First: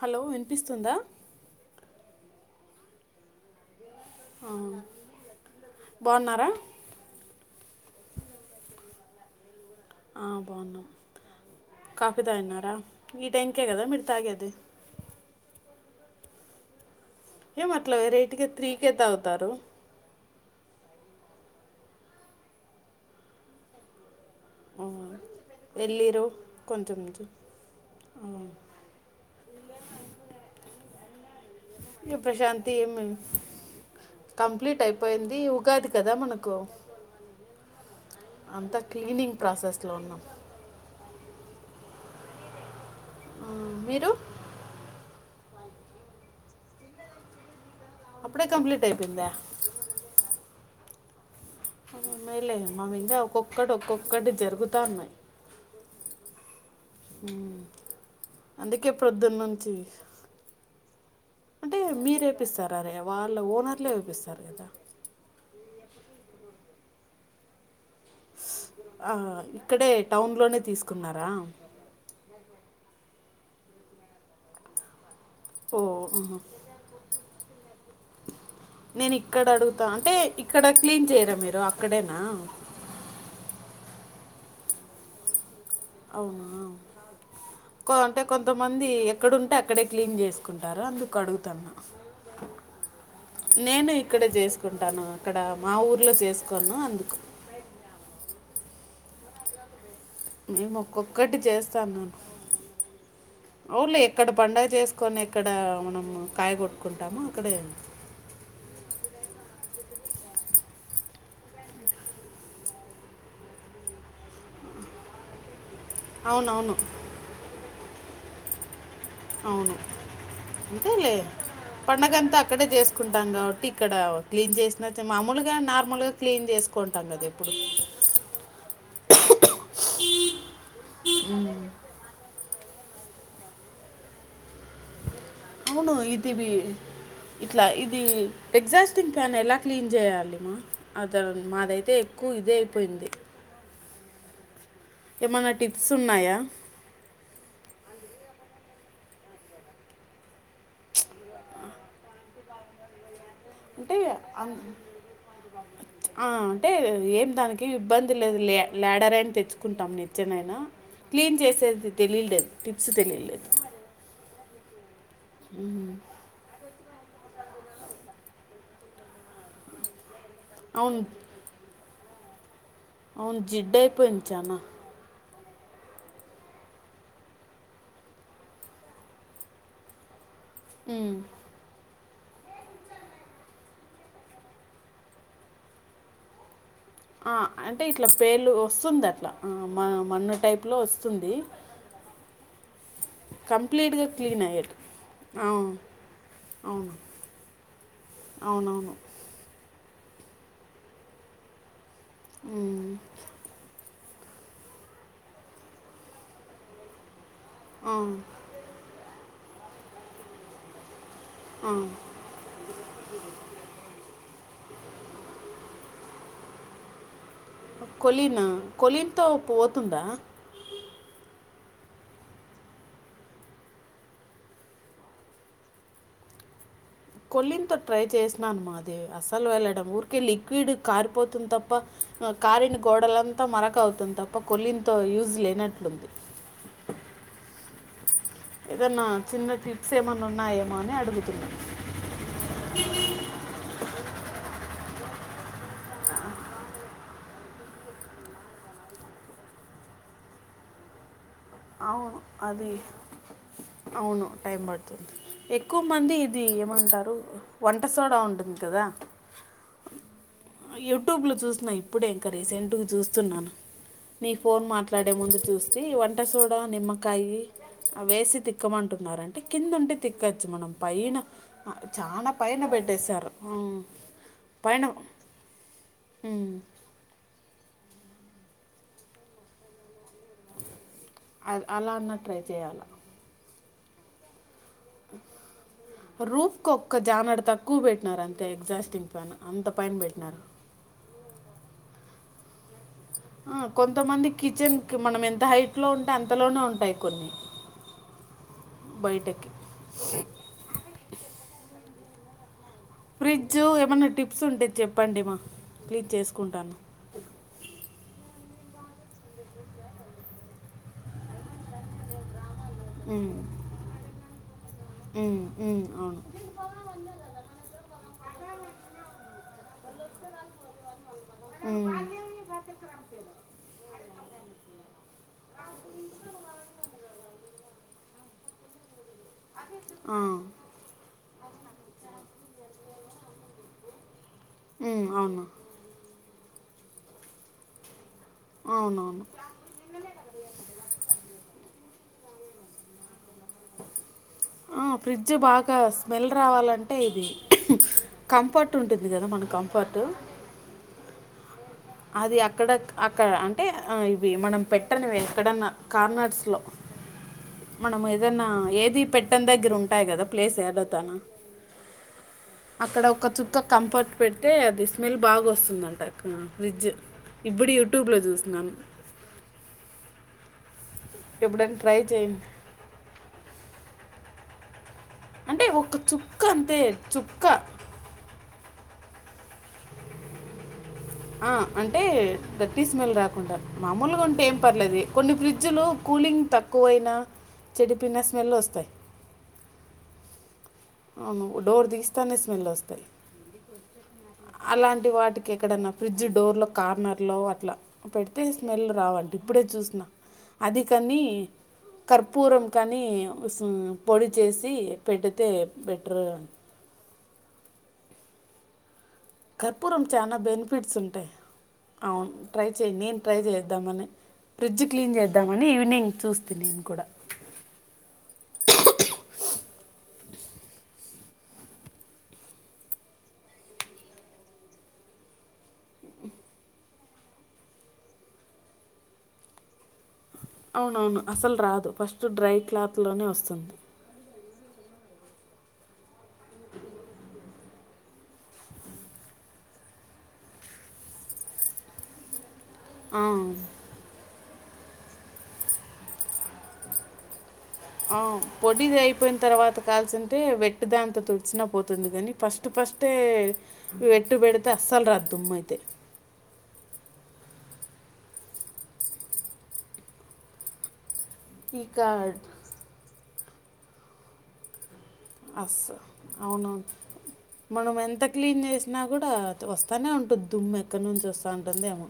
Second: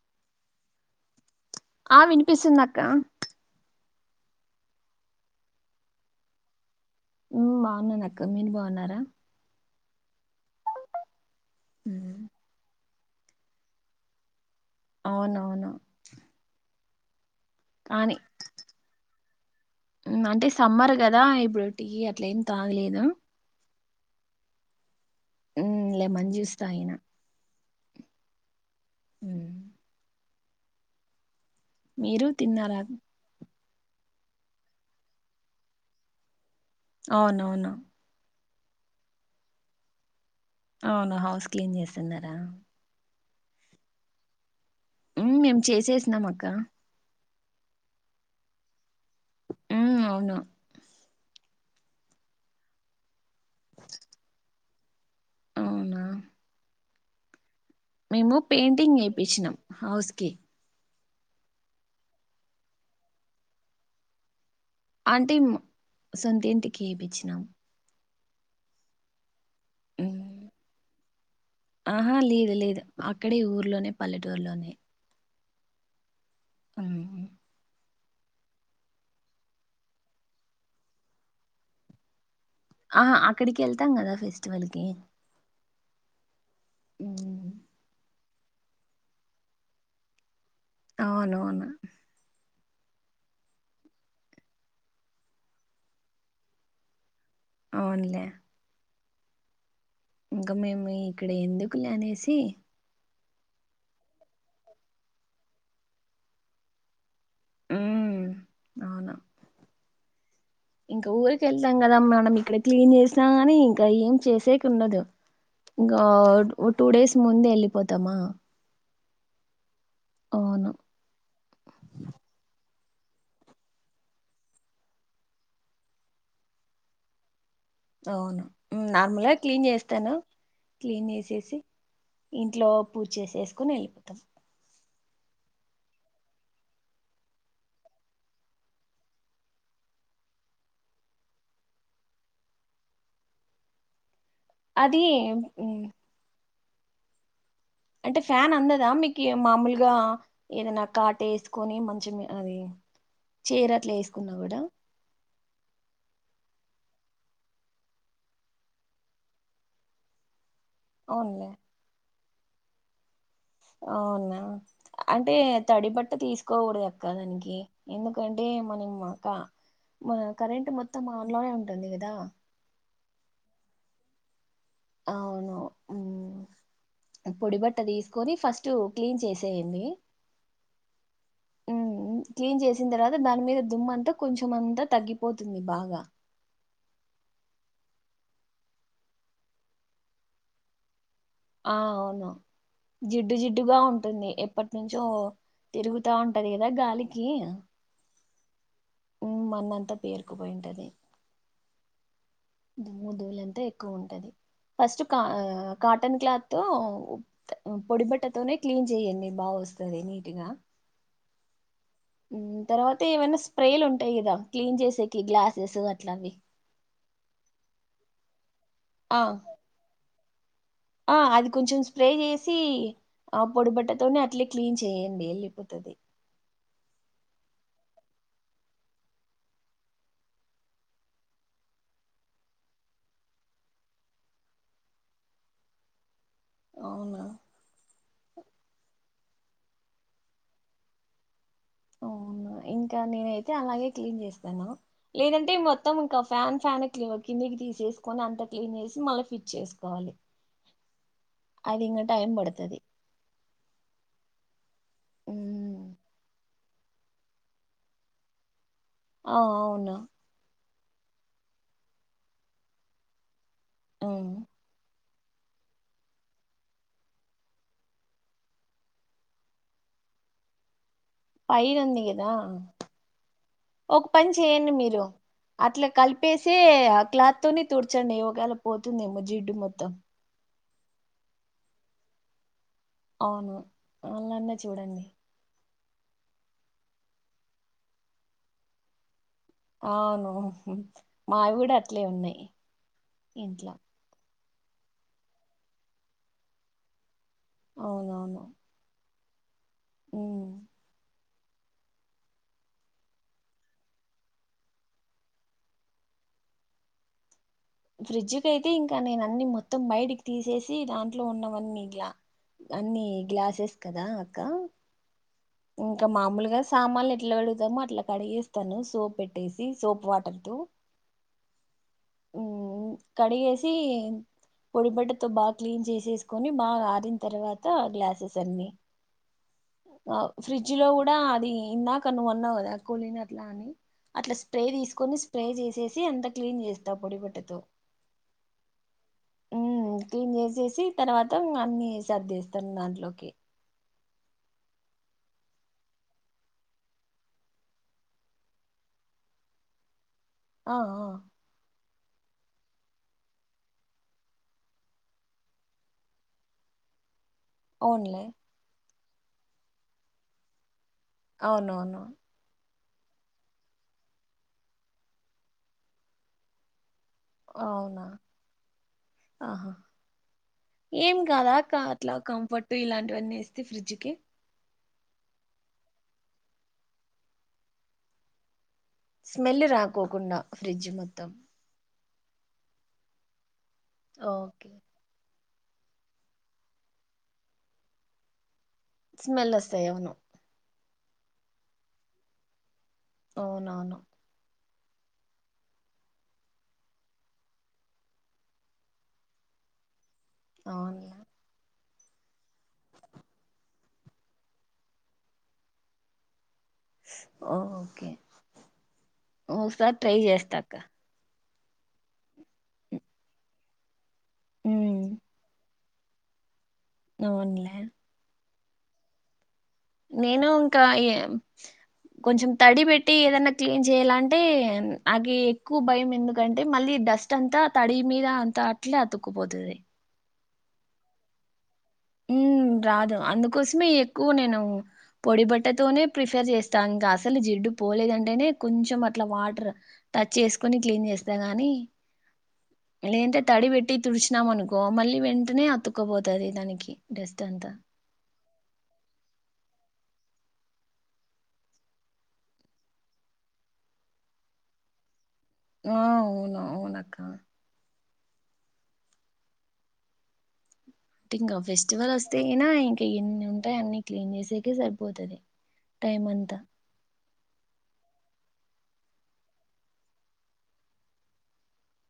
Hello వినిపిస్తుందా ఆ వినిపిస్సుంది అక్క హా బాగున్నరా మ్మ్ బాగున్నాను అక్క మీరు బాగున్నారా ఆ బాగున్నాం ఉమ్, కాఫీ తాగిన్నార ఈ టైం కే కదా మీరు తాగేది అవును అవును ఏం అట్లా వేరైటి గా త్రీ కే తాగుతారు ఉమ్, అంటే సమ్మర్ కదా ఇప్పుడు టి అట్ల ఏం తాగలేను ఆ ఉమ్ వెళ్ళురు లెమన్ జ్యూస్ తాగిన కొంచెం అ ఉమ్, ఏ మీరు ప్రశాంతి తిన్నారా ఏ మే కంప్లీట్ అయిపోయింది ఉగాది కదా మనకు అవునవును అంతా క్లీనింగ్ ప్రాసెస్ లో ఉన్నాం అవునా హౌస్ క్లీన్ చేస్తున్నారా ఆమ్ మీరు ఉమ్ మేము చేసేసినాం అక్క అప్పుడే కంప్లీట్ అయి పింద ఉమ్ అవును అమ్మాయిలేమ్మ మా ఇంట్లో ఒక్కొక్కటి ఒక్కొక్కటి జరుగుతా ఉన్నాయి అవునా ఉమ్ మేము పెయింటింగ్ వేపిచిన్నాం హౌస్ కి అంటే మీరేపిస్తారరే వాళ్ళ ఓనర్లే ఏపిస్తారు కదా ఆంటే సొంతింటికి ఏపిచ్చినాం ఇక్కడే టౌన్లోనే తీసుకున్నారా ఆహా లేదు లేదు అ క్కడే ఊర్లోనే పల్లెటూరులోనే ఓ ఉహుమ్ ఉమ్ నేను ఇక్కడ అడుగుతా అంటే ఇక్కడ క్లీన్ చేయరా మీరు అక్కడేనా ఆహా అక్కడికెళ్తాం కదా ఫెస్టివల్ కి అవును ఆ కొంటే కొంతమంది ఎక్కడ ఉంటే అక్కడే క్లీన్ చేస్తా కుంటారా అవునవును అందుకడుగుతన్నా నేను ఇక్కడే చేసుకుంటాను అక్కడ మా ఊర్లో చేసుకోను అందుకు అవునులే ఇంకా మేము ఇక్కడ ఎందుకులే అనేసి అవున్లే ఎక్కడ పండగ చేసుకొని ఎక్కడ మనం కాయ కొట్టుకుంటాము అక్కడే మ్ అవును ఇంకా ఊరికేళ్తాం కదా మనం ఇక్కడ క్లీన్ చేసినా గాని ఇంకా ఏం చేసేకుండదు ఇంగ ఓ అవునవును టూ డేస్ ముందెలీ పోతామా అవును అంతే లే పండగంతా అక్కడే చేస్ కుంటాం కాబట్టి ఇక్కడ క్లీన్ చేసిన మామూలుగా నార్మల్ గా క్లీన్ చేసుకుంటాం కదె అవును నార్మల్గా క్లీన్ చేస్తాను క్లీన్ చేసేసి ఇంట్లో పూజ చేసేసుకోని ఎళ్ళిపోతాం అవును ఇది ఇట్లా ఇది ఎగ్జాస్టింగ్ ఫ్యాన్ ఎలా క్లీన్ చేయాలిమ్మా అద మాదైతే ఎక్కువ ఇదే అయిపోయింది అది మ్మ్ ఏమైనా హ్మ్ టిప్స్ ఉన్నాయా అంటే ఫ్యాన్ అందదా మీకీ మామూలుగా ఏదైనా కాటేసుకొని మంచం అది చీర అట్లా అంటే వేసుకున్నా అన్ కూడా ఆ అంటే ఏం దానికి ఇబ్బంది లేదు లే లాడర్ ఐన తెచ్చుకుంటాం నిచ్చనైనా క్లీన్ అవునులే చేసేది తెలిలేదు టిప్స్ తెలిలేదు అవునా అంటే తడి బట్ట తీసుకోకూడదు ఎప్ కాదానికి ఎందుకంటే మనంక్క మన కరెంట్ అవును మొత్తం ఆన్ లోనే ఉంటుంది ద్ద అవును జిడ్ అయిపోయింది చానా అవును పొడి బట్ట తీసుకొని ఫస్ట్ క్లీన్ చేసేయండి హ్మ్. ఉమ్, క్లీన్ చేసిన తర్వాత దాని మీద దుమ్ అంతా కొంచెం అంతా తగ్గిపోతుంది బాగా ఆ అంటే ఇట్లా పేలు వస్తుంది అట్లా మ మన్న టైప్ లో వస్ ఆ అవును జిడ్డు జిడ్డుగా కంప్లీట్‌గా ఉంటుంది క్లీన్ ఎప్పటి అయ్యేటి. నుంచో అవును. తిరుగుతా ఉంటది కదా అవును. గాలికి అవునవును. మ్మ్ మన్నంత పేర్కపోయింటది హ్మ్. దుమ్ము దూల్ అంతా ఎక్ ఎక్కువ ఉంటది ఫస్ట్ కా కాటన్ క్లాత్ తో ఆ! పొడిపెట్టతోవనే క్లీీన్ చెయ్యండి బాగా వస్తది నీటుగా ఆ! తర్వాత ఏమైనా స్ప్రేలు ఉంటాయి కదా క్లీన్ చేసేకి గ్లాసెస్ అట్లవి కొలీన్ కొలిన్ ఆ తో పోతుందా ఆ అది కొంచెం స్ప్రే చేసి ఆ పొడి బట్టతోనే అట్లే క్లీన్ చేయండి వెళ్ళిపోతది కొలీతో ట్రై చేసినాను మాది అస్సలు వెళ్ళడం ఊరికే లిక్విడ్ కారిపోతుంది తప్ప కారిన గోడలంతా మరక అవుతుంది తప్ప కొలింత యూజ్ లేనట్లుంది అవునా ఏదన్నా చిన్న టిప్స్ ఏమైన్నా ఉన్నాయేమో అని అడుగుతున్నా ఇంకా నేనైతే అలాగే క్లీన్ చేస్తాను లేదంటే మొత్తం ఇంకా ఫ్యాన్ ఫ్యాన్ క్ కిందికి తీసేసుకొని అంత క్లీన్ చేసి మళ్ళీ ఫిట్ చేసుకోవాలి అది ఇంకా అవును టైం అది పడుతది అవును టైం పడుతుంది ఎక్కువ ఉమ్. మంది ఇది ఎప్ అమ్మంటారు వంట సోడ ఉంటుంది కదా ఆ అవున యూట్యూబ్ లో చూస్తున్నా ఇప్పుడే ఇంకా రీసెంట్ చూస్తున్నాను నీ ఉమ్ ఫోన్ మాట్లాడి ముందు చూస్తి వం ట సోడా నిమ్మకాయి అవేసి తిక్కమంటున్నారంటే కింద ఉంటే తిక్కచ్చు మనం పైన ఆ, పైన ఉంది కదా చాలా పైన పెట్టేశారు ఉమ్. ఒక పని చేయండి పైన మీరు అట్లా ఉమ్, కలిపేసే ఆ క్లాత్ తోని తూడ్చండి ఒకేలా పోతుందేమో జిడ్డు మొత్తం అద్ అలా అన్న ట్రై చేయాల అవును అళన్న చూడండి రూఫ్ కు ఒక్క జానడు తక్కువ పెట్టినారు అంతే ఎగ్జాస్టింగ్ ఫ్యాన్ అంత పైన అవును పెట్టినారు మావి కూడా అట్లే ఉన్నాయి ఆ ఇంట్లో కొంతమంది కిచెన్కి మనం ఎంత హైట్లో ఉంటే అంతలోనే ఉంటాయి కొన్ని అవునవును బయటకి ఉం ఫ్రిడ్జ్ ఏమైనా టిప్స్ ఉంటే చెప్పండిమ ప్లీజ్ చేసుకుంటాను ఫ్రిడ్జ్ కైయితే ఇంకా నేను అన్ని మొత్తం బయటికి తీసేసి దాంట్లో ఉన్నవన్నీ ఇలా అన్ని ఉమ్, గ్లాసెస్ కదా అక్క ఉమ్, ఉమ్, ఇంకా అవును మాముూలుగా సామాన్లు ఎట్లా కడుగుతామొ అట్లా క డిగేస్తాను సోప్ పెట్టేసి సోప్ వాటర్ తో ఉమ్, ఉం కడిగేసి పొడి బట్టతో బాగా క్లీన్ చేసేసుకొని బాగా ఆరిన తర్వా త గ్లాసెస్ అన్ని [inaudible] ఫ్రిడ్జ్ కోలీన అట్లా అని అట్లా స్ప్రే ఉమ్, తీసుకొని అవును స్ప్రే చేసేసి అంత క్లీన్ చేస్తా పొడి బట్టతో అవునవును ఉమ్ క్లీన్ చేసేసి తర్వాత ఇంగ అన్ని సర్దఎచేస్తాను దాంట్లోకి అ ఫ్రిడ్జ్ బాగా స్మెల్ రావాలంటే ఇది కంఫర్ట్ ఉంటుంది కదా మన కంఫర్ట్ ఆ అ అది అక్కడ అక్కడ అంటే ఇవి మనం పెట్టని ఎక్కడన్నా కార్నర్స్లో మనం అవునులే ఏదన్నా ఏది పెట్టనిదగ్గర ఉంటాయి గదా ప్లేస్ ఏడ అవునవును అక్కడ ఒక చుక్క కంఫర్ట్ పెడ్తే అది స్మెల్ బాగా వస్తుందంట అక్క ఫ్రిడ్జ్ ఇప్పుడు అవునా యూట్యూబ్లో చూస్తున్నాను. ఆహా ఏం కాదా అక్క అట్లా కంఫర్ట్ ఇలాంటివన్నీ ఏస్తే ఫ్రిడ్జ్కి అంటే ఒక చుక్క అంతే చుక్క స్మెల్ రాకోకుండా ఫ్రిడ్జ్ మధ్ ఆ అం అంటే డర్టీ స్మెల్ రాకుండా మామూల్గా ఉంటే ఏం ఓకే పర్లేదు కొన్ని ప్రీ జులు కూలింగ్ తక్కువైనా చెడిపోన స్మెల్ వస్తాయి. స్మెల్ వస్తాయి అవును అవును డోర్ తీస్తానే స్మెల్ వస్ అవునవును. అలాంటి వాటికి ఎక్కడన్నా ఫ్రిడ్జ్ డోర్లో కార్నర్లో అట్లా పెడితే స్మెల్ రావండి ఇప్పుడే చూసిన అది అవునులే కని కర్పూరం కానీ పొడి చేసి పెడ్తే బెటరూ ఓకే ఒకసారి కర్పూరం ట్రై చానా చేస్తాక్క బెనిఫిట్స్ ఉంటాయి. అవును ట్రై చేయి నేను ట్రై చేద్దామనే ఫ్రిడ్జ్ క్లీన్ చేద్దామని ఈవినింగ్ చూస్తి లేను అవున్లే నేను ఇంకా కొంచెం తడి పెట్టి ఏదన్నా క్లీన్ చేయాలంటే అది ఎక్కువ భయం ఎందుకంటే మళ్ళీ డస్ట్ అంతా తడి మీద అంతా అట్లే అతుక్కుపోతది. అవునవును అసల్ రాదు ఫస్ట్ డ్రై ఉమ్ రాదు క్లాత్లోనే వస్తుంది అందుకోసమే ఎక్కువ నేను పొడి బట్టతోనే ప్రిఫర్ చేస్తా ఇంకా అసలు జిడ్డు పోలేదంటేనే కొంచెం అట్ల వాటర్ టచ్ చేసుకుని క్లీన్ చేస్తా గాని లే అంటే ఆ, తడి పెట్టి తుడిచినమను గో మళ్ళీ వెంటనే అతుక్కపోతది దానికి డస్ట్ అంతా ఆ పొడిది అయిపోయిన తర్వాత కాల్సింటే వెట్ దాంతో తుడిచినా పోతుంది కానీ ఫస్ట్ ఫస్టే వెట్టు పెడితే అస్సలు రాద్ ఆ అవును అవునక్క ఇంకా ఇక ఫెస్టివల్ వస్తేనా ఇంకా ఎన్ని ఉంటాయి అన్ని క్లీన్ చేసేకే సరి అస్ అవునను మనం ఎంత క్లీన్ చేసి నా కూడా వస్తనే ఉంటది దుమ్ము ఎక్కడి నుంచి వస్త ఉంటుందేమో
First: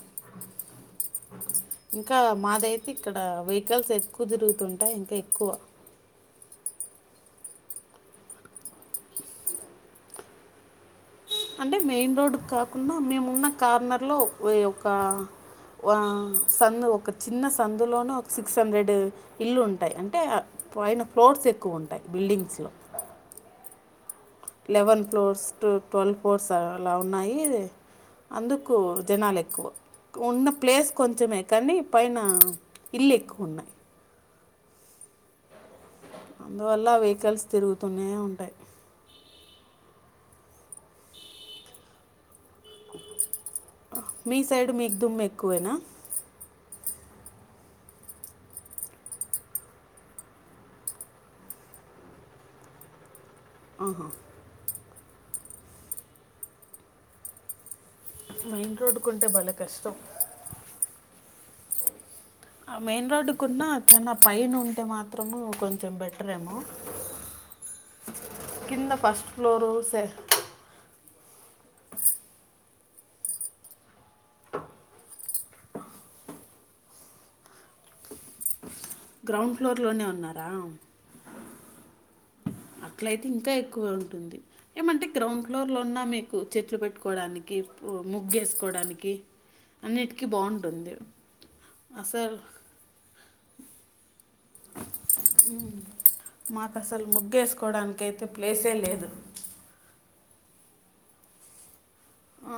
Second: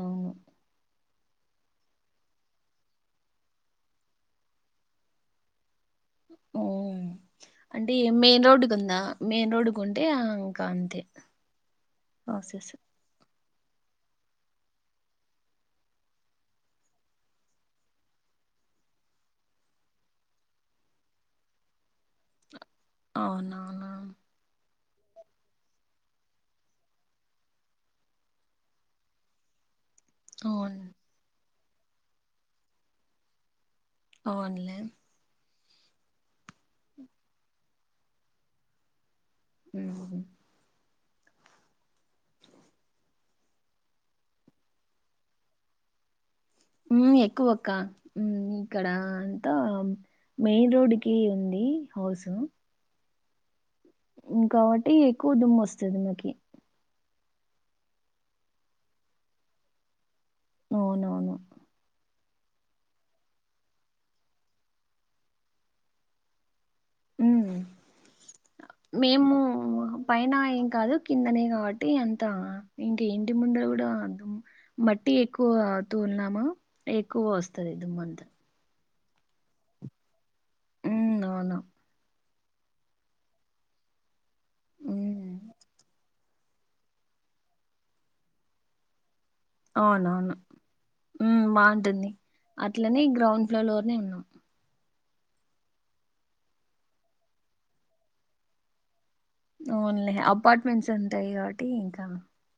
అవును ఇంకా మాదైతే ఇక్కడ వెహికల్స్ ఎక్కువ తిరుగుతుంటాయి ఇంకా ఎక్కువ ఉమ్ అంటే మెయిన్ రోడ్డుకి ఉందా, మెయిన్ రోడ్డుకు ఉంటే ఆ ఇంకా అంతే. అంటే మెయిన్ రోడ్ ప్రాసెస్ కాకుండా మేమున్న కార్నర్లో వెయి ఒక్కా వా సందు ఒక చిన్న సందులోన ఒక సిక్స్ హండ్రెడ ఇల్లు ఉంటాయి. అంటే, పైన ఫ్లోర్స్ ఎక్కువ ఉంటాయి బిల్డింగ్స్లో. అవునవునవును eleven floors to twelve floors అలా ఉన్నాయీ, అందుకూ జనాలు ఎక్కువ. ఉన్న అవును ప్లేస్ కొంచమే. కానీ పైనా ఇల్లు ఎక్కువున్నాయి. అవున్లే అందువల్ల వెహికల్స్ తిరుగుతూనే ఉంటాయ్. ఊహు మీ సైడ్ మీకు ధుమ్ము ఎక్కువేనా. ఉమ్ ఎక్కువక్కా ఉమ్ ఇక్కడా అంతా మెయిన్ రోడ్ కీ ఉందీ హౌసు. ఆహా ఈ ఎక్కువ దుమ్ము వస్తది మాకీ. మెయిన్ రోడ్కుంటే బలే కష్టం. అవునవును. మెయిన్ రోడ్డుకున్నా చిన్న పైన ఉంటే మాత్రమూ కొంచెం బెటరేమో ఉమ్ కింద ఫస్ట్ మేమూ ఫ్లోర్ పైనా ఏం కాదు. కిందనే కాబట్టీ అంతా, ఇంటి ఇంటి ముందర కూడా దుమ్ మట్టి ఎక్కువా తోలినామా, ఎక్కువగా వస్తది దుమ్మ అంతా. గ్రౌండ్ ఫ్లోర్ లోనే ఉన్నార్ రా ఉమ్ అవును అట్లయితే ఇంకా ఎక్కువ ఉంటుంది. ఏమంటే ఉమ్ గ్రౌండ్ ఫ్లోర్లో ఉన్నా మీకు చెట్లు పెట్టుకోవడానికి, ముగ్గేసుకోవడానికీ అవునవును. ఉమ్ బాగుంటుంది. అసలు అట్లనే గ్రౌండ్ ఫ్లోర్ లోనే ఉన్నాం. ఉమ్ మాకు అసలు ముగ్గేసుకోవడానికి అయితే ప్లేసే లేదు. ఓన్లీ అపార్ట్మెంట్స్ ఉంటాయి కాబట్టి ఇంకా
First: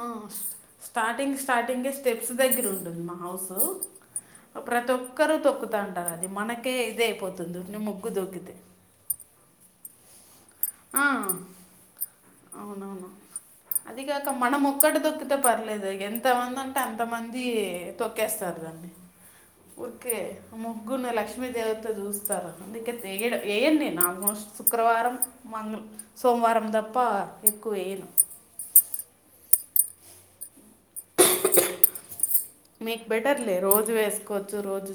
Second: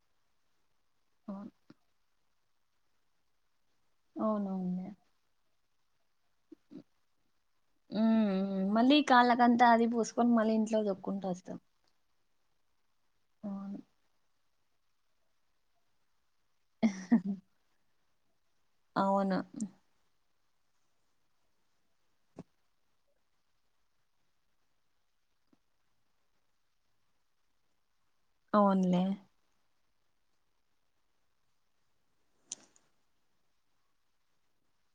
ఆస్ స్టార్టింగ్ అవును స్టార్టింగే స్టెప్స్ దగ్గర ఉంటుంది మా హౌసూ. అ అవునవును ప్రతి ఒక్కరూ తొక్కు తాంటారు అది మనకే ఇదై పొతు ఊఊ మళ్ళీ కాలకంతా అది పూస్ కొన్ మల్ ఆ అవునవును. అవును అదిగాక మనము ఒక్కటి తొక్కితే పర్లేదే ఎం తమంది అంటే ఎంతమందీ తొక్కేస్తారు. అవును ఊర్కే ముగ్గుని లక్ష్మీదేవితో చూస్తారు. అందుకే థెయిడ్ యెయ్యను నేను ఆల్మోస్ట్ శుక్రవారం మందులు సోమవారం తప్ప ఎక్కువ వేయను అవునులే మీకు బెటర్లే రోజు వేసుకోవచ్చు రోజు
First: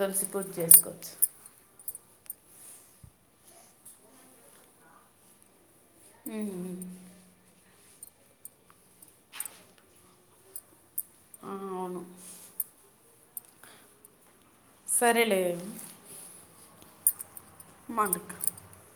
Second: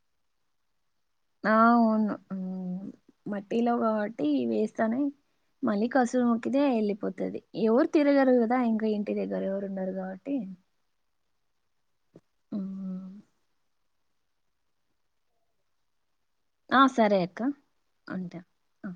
తులసి పూజ చేసుకోవచ్చు. ఆ అవును హ్ మట్టిలో కాబట్టి ఇవి వేస్తానే మల్లి హసురు మొక్కితే వెళ్ళిపోతాది. ఎవరు తిరగరు గాదా ఇంకా ఇంటి దగ్గర ఎవరు ఉండరు. కాబట్టి ఆ, అవును ఉమ్, సరేలే ఆ సరే అయి క్క మనకు ఉంటా ఆ